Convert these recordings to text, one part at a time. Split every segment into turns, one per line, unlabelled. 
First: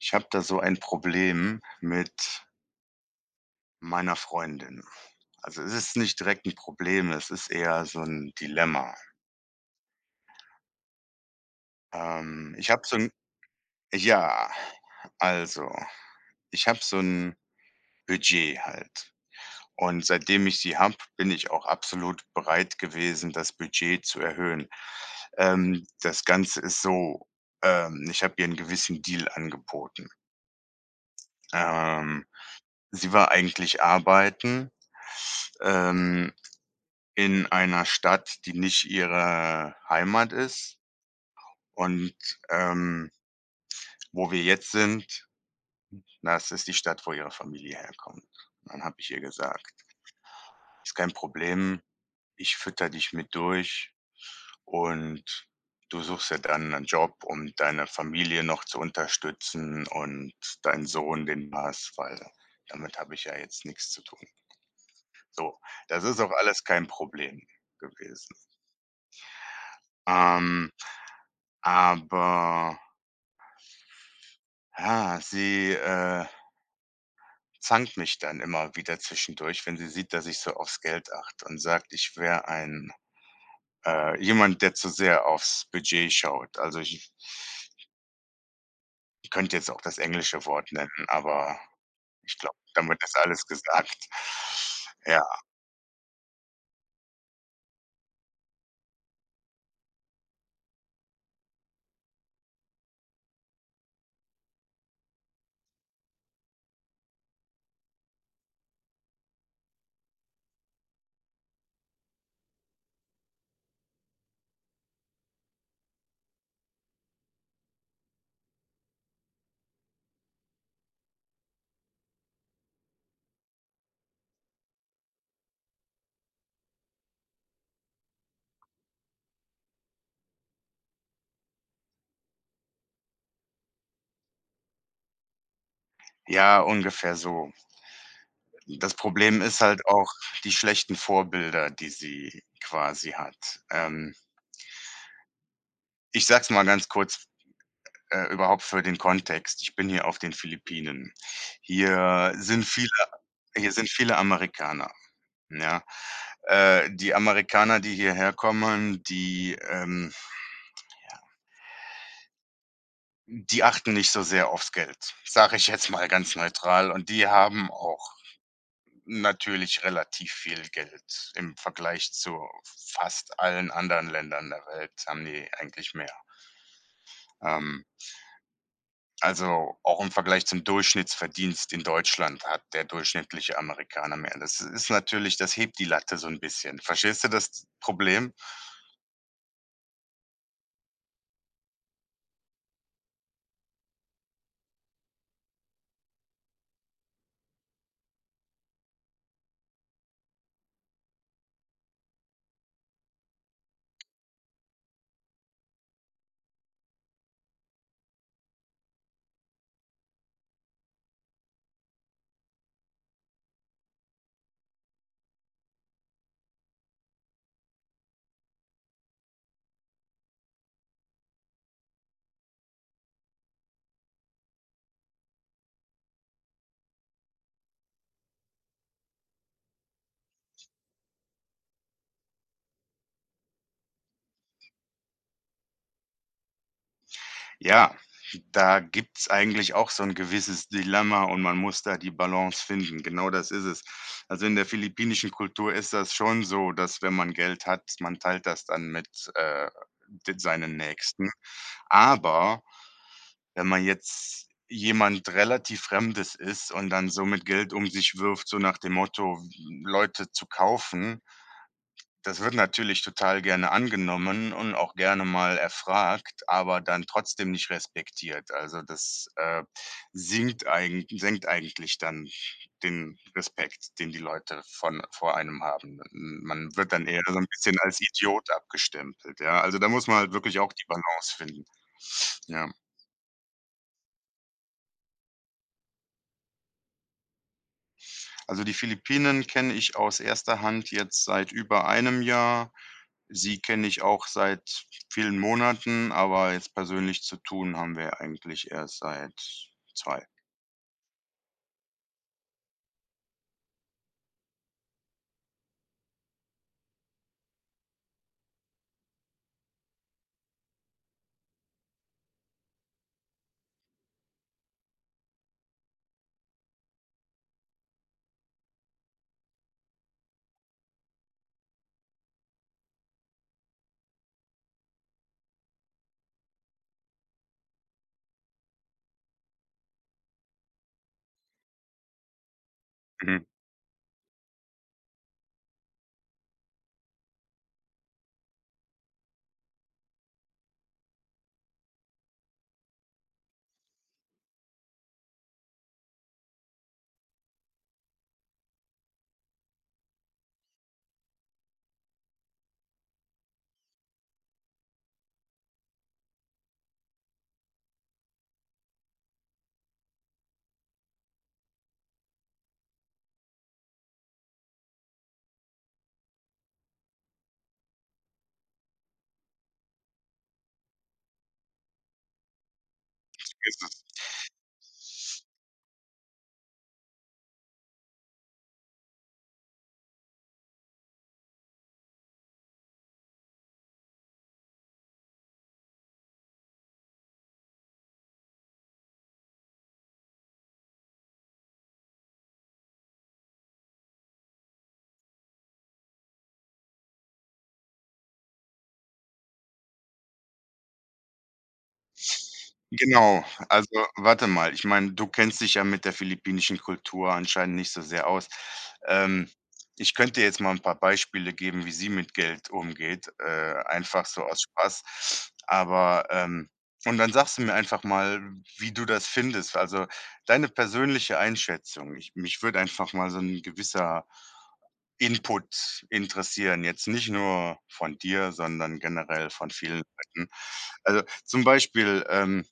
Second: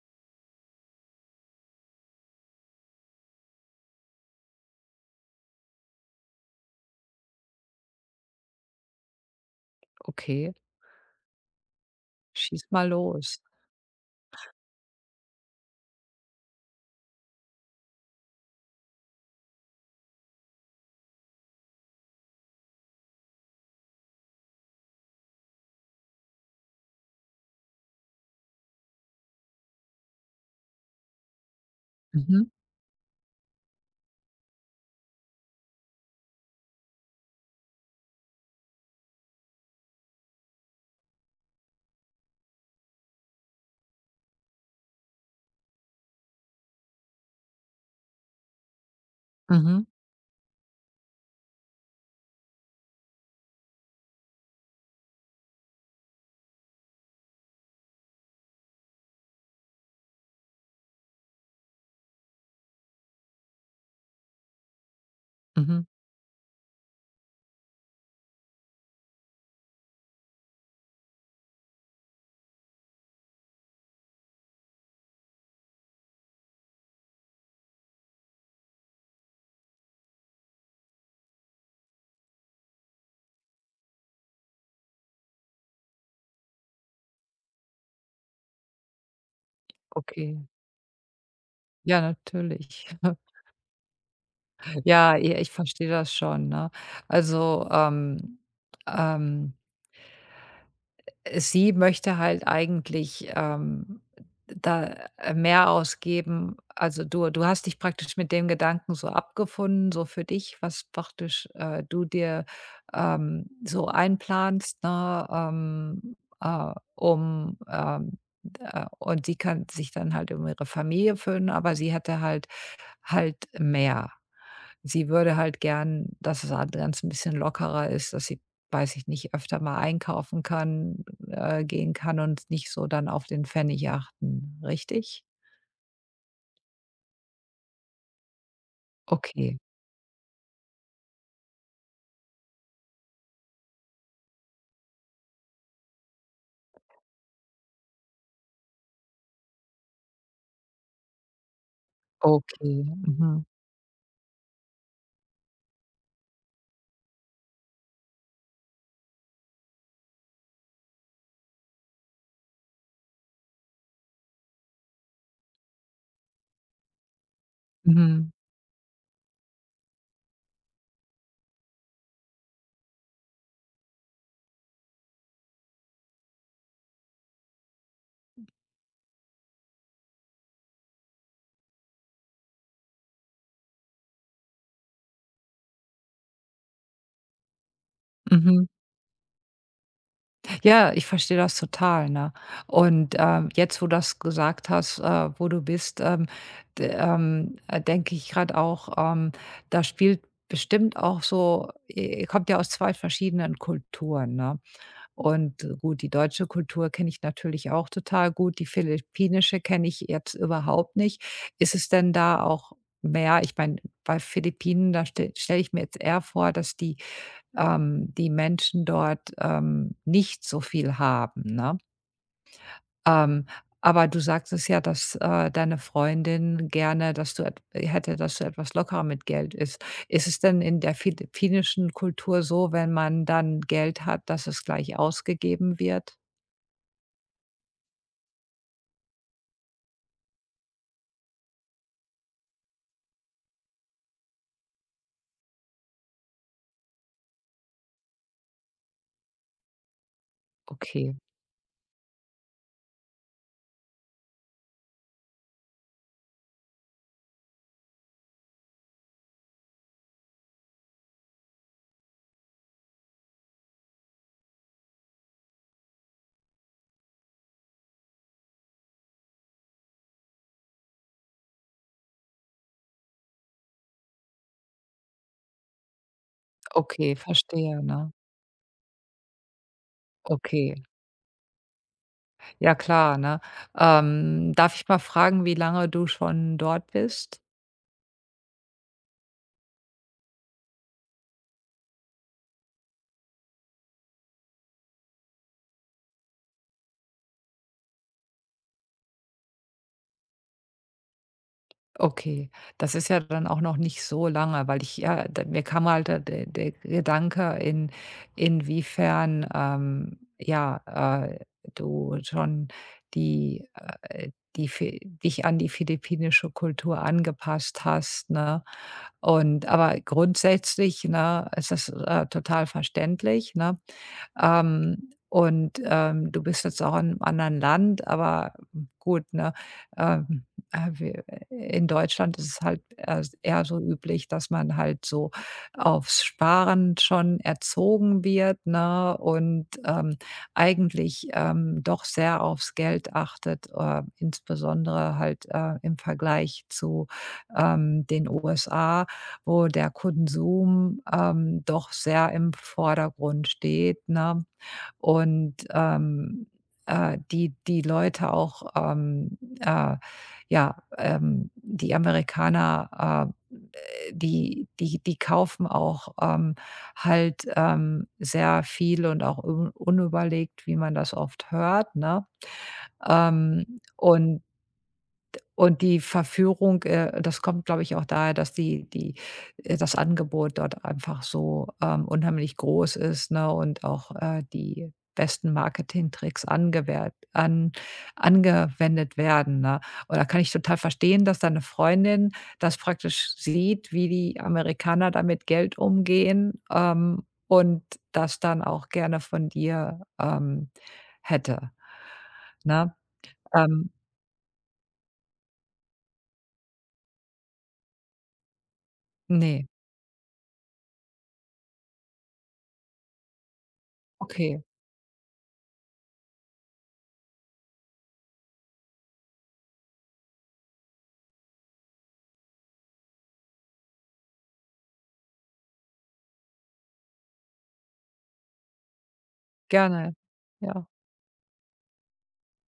Ich habe da so ein Problem mit meiner Freundin. Also, es ist nicht direkt ein Problem, es ist eher so ein Dilemma.
Okay,
Ähm,
schieß
ich habe
mal
so ein
los.
ja, also, Ich habe so ein Budget halt. Und seitdem ich sie habe, bin ich auch absolut bereit gewesen, das Budget zu erhöhen. Das Ganze ist so, ich habe ihr einen gewissen Deal angeboten. Ähm,
Mhm,
Sie war eigentlich arbeiten, ähm in einer Stadt, die nicht ihre Heimat ist, und, ähm, wo wir jetzt sind, das ist die Stadt, wo ihre Familie herkommt. Dann habe ich ihr gesagt:
mhm,
„Ist kein Problem, ich fütter dich mit durch, und du suchst ja dann einen Job, um deine Familie noch zu unterstützen und deinen Sohn, den du hast, weil damit habe ich ja jetzt nichts zu tun.“ So,
mhm,
das ist auch alles kein Problem gewesen. Ähm, aber Ja, sie, zankt mich dann immer wieder zwischendurch, wenn sie sieht, dass ich so aufs Geld achte, und sagt, ich wäre ein, jemand, der zu sehr aufs Budget schaut. Ich könnte jetzt auch das
okay.
englische Wort nennen, aber
Ja,
ich glaube,
natürlich.
damit ist alles gesagt.
Ja,
Ja,
ja, ich verstehe das schon, ne? Also, ähm sie möchte halt eigentlich, da mehr ausgeben. Also, du hast dich praktisch mit dem Gedanken so abgefunden, so für dich, was praktisch, du dir, so einplanst, ne, äh, um, ähm, und sie kann sich dann halt um ihre Familie füllen, aber sie hätte halt mehr. Sie würde halt gern, dass das a ganz 'n bisschen lockerer ist, dass sie, weiß ich nicht, öfter mal einkaufen kann gehen kann und nicht so dann auf den Pfennig achten, richtig?
ja, ungefähr so. Das Problem
Okay,
ist halt auch die schlechten Vorbilder, die sie quasi hat. Ähm, Ich sage es mal ganz kurz. Überhaupt für den Kontext: Ich bin hier auf den Philippinen. Hier sind
okay.
viele
Mhm,
Hier sind viele Amerikaner, ja. Die Amerikaner, die hierher kommen, die, ja, die achten nicht so sehr aufs Geld, sage ich jetzt mal ganz neutral. Und die haben auch
mhm,
natürlich relativ viel Geld. Im Vergleich zu fast allen anderen Ländern der Welt haben die eigentlich mehr. Ähm Also, auch im Vergleich zum Durchschnittsverdienst in Deutschland hat der durchschnittliche Amerikaner mehr. Das ist natürlich, das hebt die Latte so ein bisschen. Verstehst du das Problem?
mhm. Ja, ich verstehe das total, ne? Und, jetzt, wo du das gesagt hast, wo du bist, d denke ich gerade auch, da spielt bestimmt auch so i ihr kommt ja aus 2 verschiedenen Kulturen, ne? Und gut, die deutsche Kultur kenne ich natürlich auch total gut, die philippinische kenne ich jetzt überhaupt nicht. Ist es denn da auch mehr, ich meine, bei Philippinen, da stell stelle stell ich mir jetzt eher vor, dass die die Menschen dort, nicht so viel haben, ne? Ähm, aber du sagtest ja, dass, deine Freundin gerne, dass du et hätte, dass du etwas lockerer mit Geld ist. Ist es denn in der philippinischen Kultur so, wenn man dann Geld hat, dass es gleich ausgegeben wird?
Ja, da gibt's eigentlich auch so ein gewisses Dilemma und man muss da die Balance finden. Genau das ist es. Also, in der philippinischen Kultur ist das schon so, dass wenn man Geld hat, man teilt das dann mit, äh, d seinen
Okay,
Nächsten. Aber Wenn man jetzt jemand relativ Fremdes ist und dann so mit Geld um sich wirft, so nach dem Motto, Leute zu kaufen, das wird natürlich total gerne angenommen und auch gerne mal erfragt, aber dann trotzdem nicht respektiert. Also das, sinkt eigen senkt eigentlich dann den Respekt, den die Leute von vor einem haben. M Man wird dann
okay,
eher so 'n bisschen
verstehe,
als
ne?
Idiot abgestempelt, ja? Also da muss man halt wirklich auch
Okay,
die Balance finden. Ja.
ja klar, ne? Darf ich mal fragen, wie lange du schon dort bist?
Also, die Philippinen kenne ich aus erster Hand jetzt seit über einem Jahr. Sie kenne ich auch seit vielen Monaten, aber jetzt persönlich zu tun haben wir eigentlich erst seit zwei.
Okay, das ist ja dann auch noch nicht so lange, weil ich ja da mir kam halt da der Gedanke, in inwiefern, ja, du schon die äh, die Fi dich an die philippinische Kultur angepasst hast, ne? Und aber grundsätzlich, ne, ist das, total verständlich, ne? Und, du bist jetzt auch in einem anderen Land, aber gut, ne? Ähm, wir in Deutschland ist es halt erst
Mhm.
eher so üblich, dass man halt so aufs Sparen schon erzogen wird, ne? Und, eigentlich, doch sehr aufs Geld achtet, insbesondere halt, im Vergleich zu, den USA, wo der Konsum, doch sehr im Vordergrund steht, ne? Und, die Leute auch, ja, die Amerikaner, die kaufen auch, halt, sehr viel und auch un unüberlegt, wie man das oft hört, ne?
Ist
Ähm,
es
und und die Verführung, das kommt, glaube ich, auch daher, dass die die das Angebot dort einfach so, unheimlich groß ist, ne, und auch, die besten Marketingtricks angewert an angewendet werden, ne? Und da kann ich total verstehen, dass deine Freundin das praktisch sieht, wie die Amerikaner damit Geld umgehen, und das dann auch gerne von dir, hätte, ne?
Genau,
Ähm,
also warte mal, ich meine, du kennst dich ja mit der philippinischen Kultur anscheinend nicht so sehr aus. Ähm,
ne,
Ich könnte jetzt mal ein paar Beispiele geben, wie sie mit Geld umgeht, einfach so
okay.
aus Spaß. Und dann sagst du mir einfach mal, wie du das findest. Also, deine persönliche Einschätzung. Ich mich würde einfach mal so ein gewisser Input interessieren, jetzt nicht nur von dir, sondern generell von vielen
Gerne,
Leuten.
ja.
Also, zum Beispiel,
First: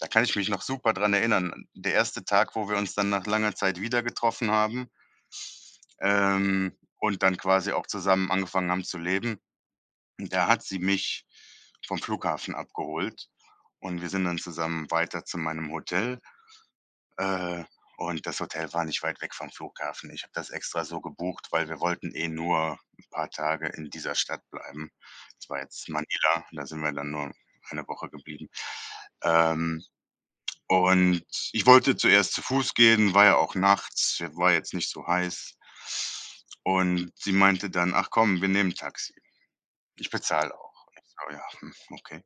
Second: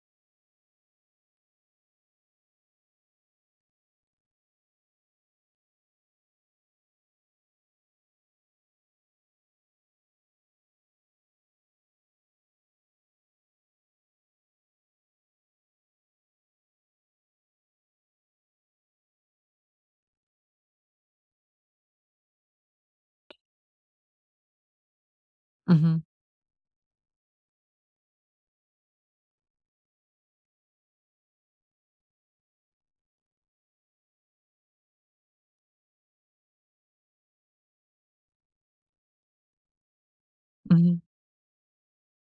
da kann ich mich noch super dran erinnern, der erste Tag, wo wir uns dann nach langer Zeit wieder getroffen haben, ähm, und dann quasi auch zusammen angefangen haben zu leben, da hat sie mich vom Flughafen abgeholt und wir sind dann zusammen weiter zu meinem Hotel. Äh, und das Hotel war nicht weit weg vom Flughafen. Ich habe das extra so gebucht, weil wir wollten eh nur ein paar Tage in dieser Stadt bleiben. Das war jetzt
Mhm,
Manila, da sind wir dann nur eine Woche geblieben. Ähm, und Ich wollte zuerst zu Fuß gehen, war ja auch nachts, war jetzt nicht so heiß. Und sie meinte dann: „Ach komm, wir nehmen Taxi. Ich bezahle auch.“
mhm.
Ich so: „Ja, hm, okay.“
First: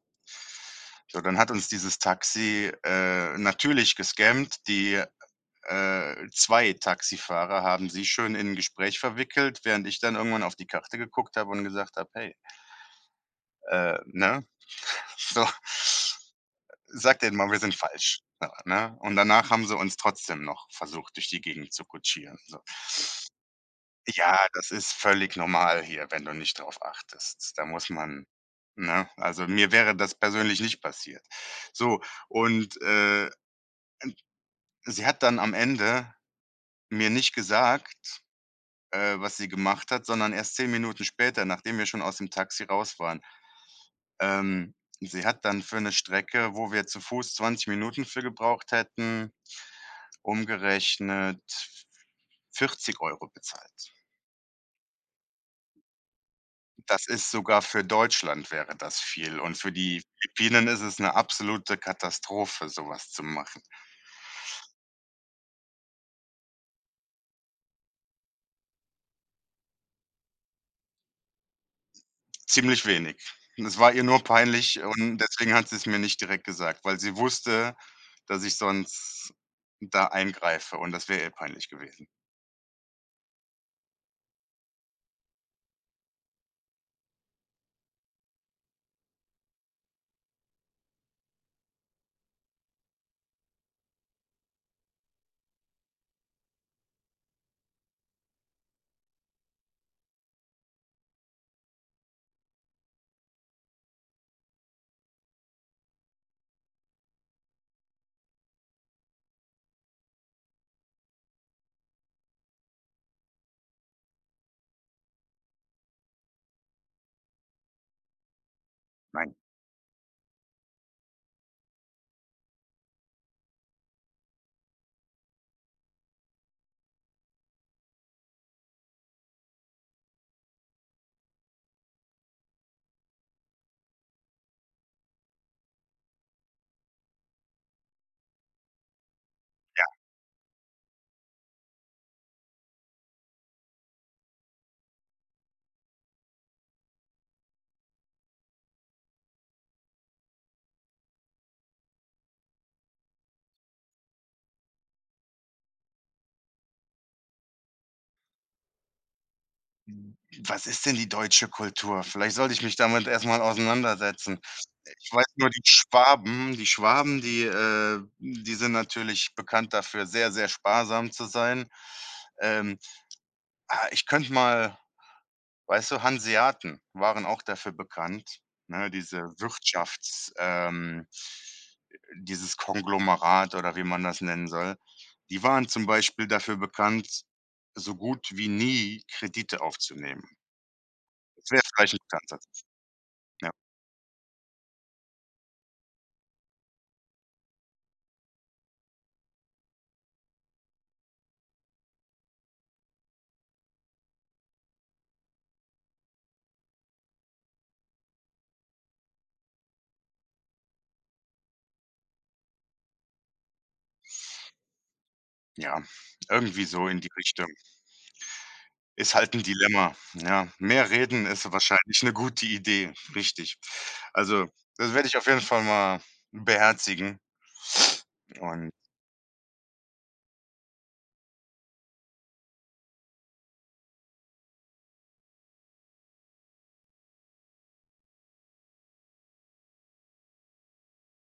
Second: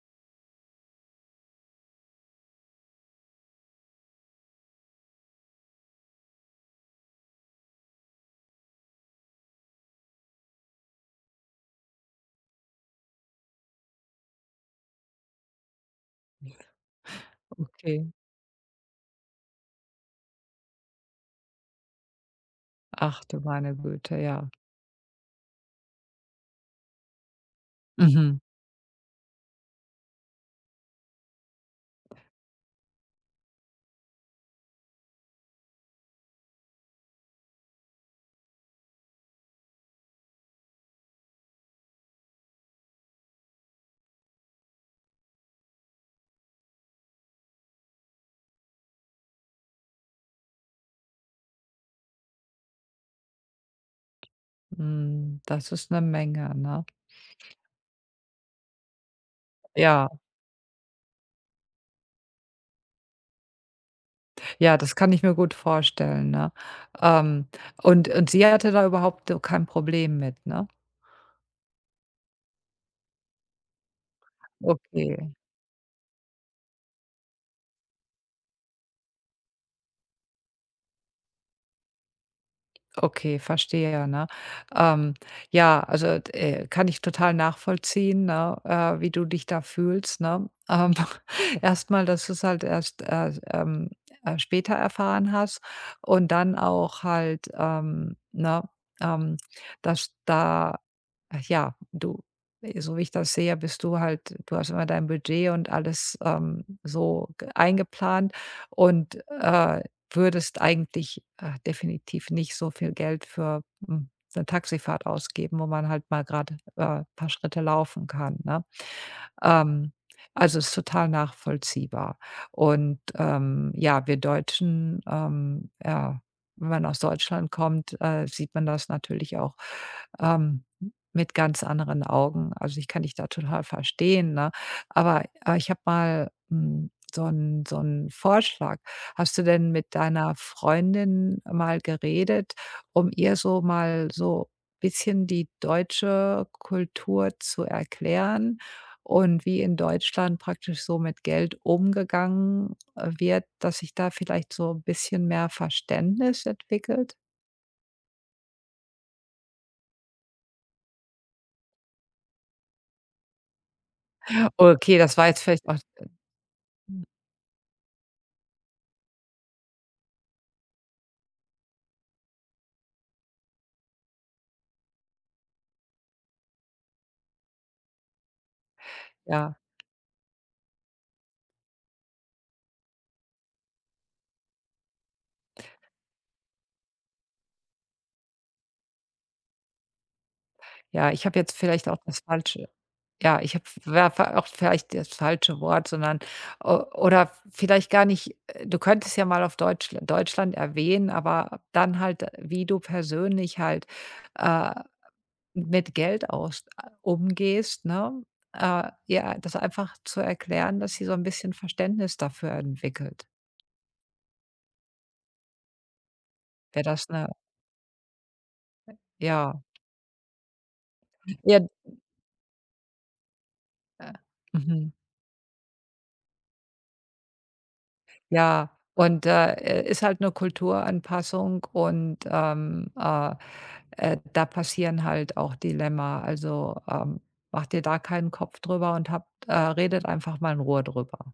So, dann hat uns dieses Taxi, natürlich gescammt. Die 2 Taxifahrer haben sie schön in 'n Gespräch verwickelt, während ich dann irgendwann auf die Karte geguckt habe und gesagt habe: „Hey, ne, so, sag denen mal, wir sind
Okay.
falsch.“ So, ne? Und danach haben sie uns trotzdem noch versucht, durch die Gegend zu kutschieren, so.
Ach du meine Güte,
Ja,
ja.
das ist völlig normal hier, wenn du nicht drauf achtest. Da muss man,
Mhm.
ne? Also, mir wäre das persönlich nicht passiert. So, und, sie hat dann am Ende mir nicht gesagt, was sie gemacht hat, sondern erst 10 Minuten später, nachdem wir schon aus dem Taxi raus waren. Ähm, Sie hat dann für 'ne Strecke, wo wir zu Fuß 20 Minuten für gebraucht hätten, umgerechnet 40 € bezahlt.
Hm, das ist eine Menge, ne?
Das ist sogar, für Deutschland wäre das viel, und für die
Ja,
Philippinen ist es 'ne absolute Katastrophe, so was zu machen.
ja, das kann ich mir gut vorstellen, ne? Ähm, und sie hatte da überhaupt, kein Problem mit, ne?
Ziemlich wenig. Es war ihr nur peinlich und
Okay.
deswegen hat sie's mir nicht direkt gesagt, weil sie wusste, dass ich sonst da eingreife und das wäre ihr peinlich gewesen.
Okay, verstehe, ne? Ähm, ja, also, kann ich total nachvollziehen, ne, wie du dich da fühlst, ne? Erst mal, dass du's halt erst, später erfahren hast und dann auch halt, ne, ähm, dass da ja, du so wie ich das sehe, bist du halt du hast immer dein Budget und alles, so g eingeplant und, würdest eigentlich, definitiv nicht so viel Geld für, hm, 'ne Taxifahrt ausgeben, wo man halt mal gerade ein paar Schritte laufen kann, ne?
Nein.
Ähm, also, ist total nachvollziehbar. Und, ja, wir Deutschen, ja, wenn man aus Deutschland kommt, sieht man das natürlich auch, ähm, mit ganz anderen Augen. Also, ich kann dich da total verstehen, ne? Aber, ich habe mal, hm, so einen so 'n Vorschlag. Hast du denn mit deiner Freundin mal geredet, um ihr so mal so bisschen die deutsche Kultur zu erklären und wie in Deutschland praktisch so mit Geld umgegangen wird, dass sich da vielleicht so ein bisschen mehr Verständnis entwickelt?
Was ist denn die deutsche Kultur? Vielleicht sollte ich mich damit erst mal auseinandersetzen.
Okay,
Ich
das
weiß
war jetzt
nur,
vielleicht auch
Die
hm,
Schwaben, die sind natürlich bekannt dafür, sehr, sehr sparsam zu sein. Ähm, Ich könnte mal, weißt du, Hanseaten waren auch dafür bekannt, ne,
ja,
Dieses Konglomerat oder wie man das nennen soll. Die waren zum Beispiel dafür bekannt, so gut wie nie Kredite aufzunehmen.
ja, ich habe
Das
jetzt
wäre
vielleicht
vielleicht
auch
ein
das
Ansatz.
falsche, ja,
Ja,
ich habe auch vielleicht das falsche Wort, sondern o oder vielleicht gar nicht, du könntest ja mal auf Deutschland erwähnen, aber dann halt, wie du persönlich halt, äh mit Geld aus umgehst, ne? Ja, das einfach zu erklären, dass sie so ein bisschen Verständnis dafür entwickelt.
ja, irgendwie
Wäre
so in die
das 'ne
Richtung. Ist halt ein
ja,
Dilemma, ja. Mehr reden ist
ja,
wahrscheinlich eine gute Idee, richtig.
äh,
Also, das
mhm,
werde ich auf jeden Fall mal beherzigen und
ja. Und, ist halt eine Kulturanpassung und, da passieren halt auch Dilemma. Also, macht ihr da keinen Kopf drüber und habt redet einfach mal in Ruhe drüber.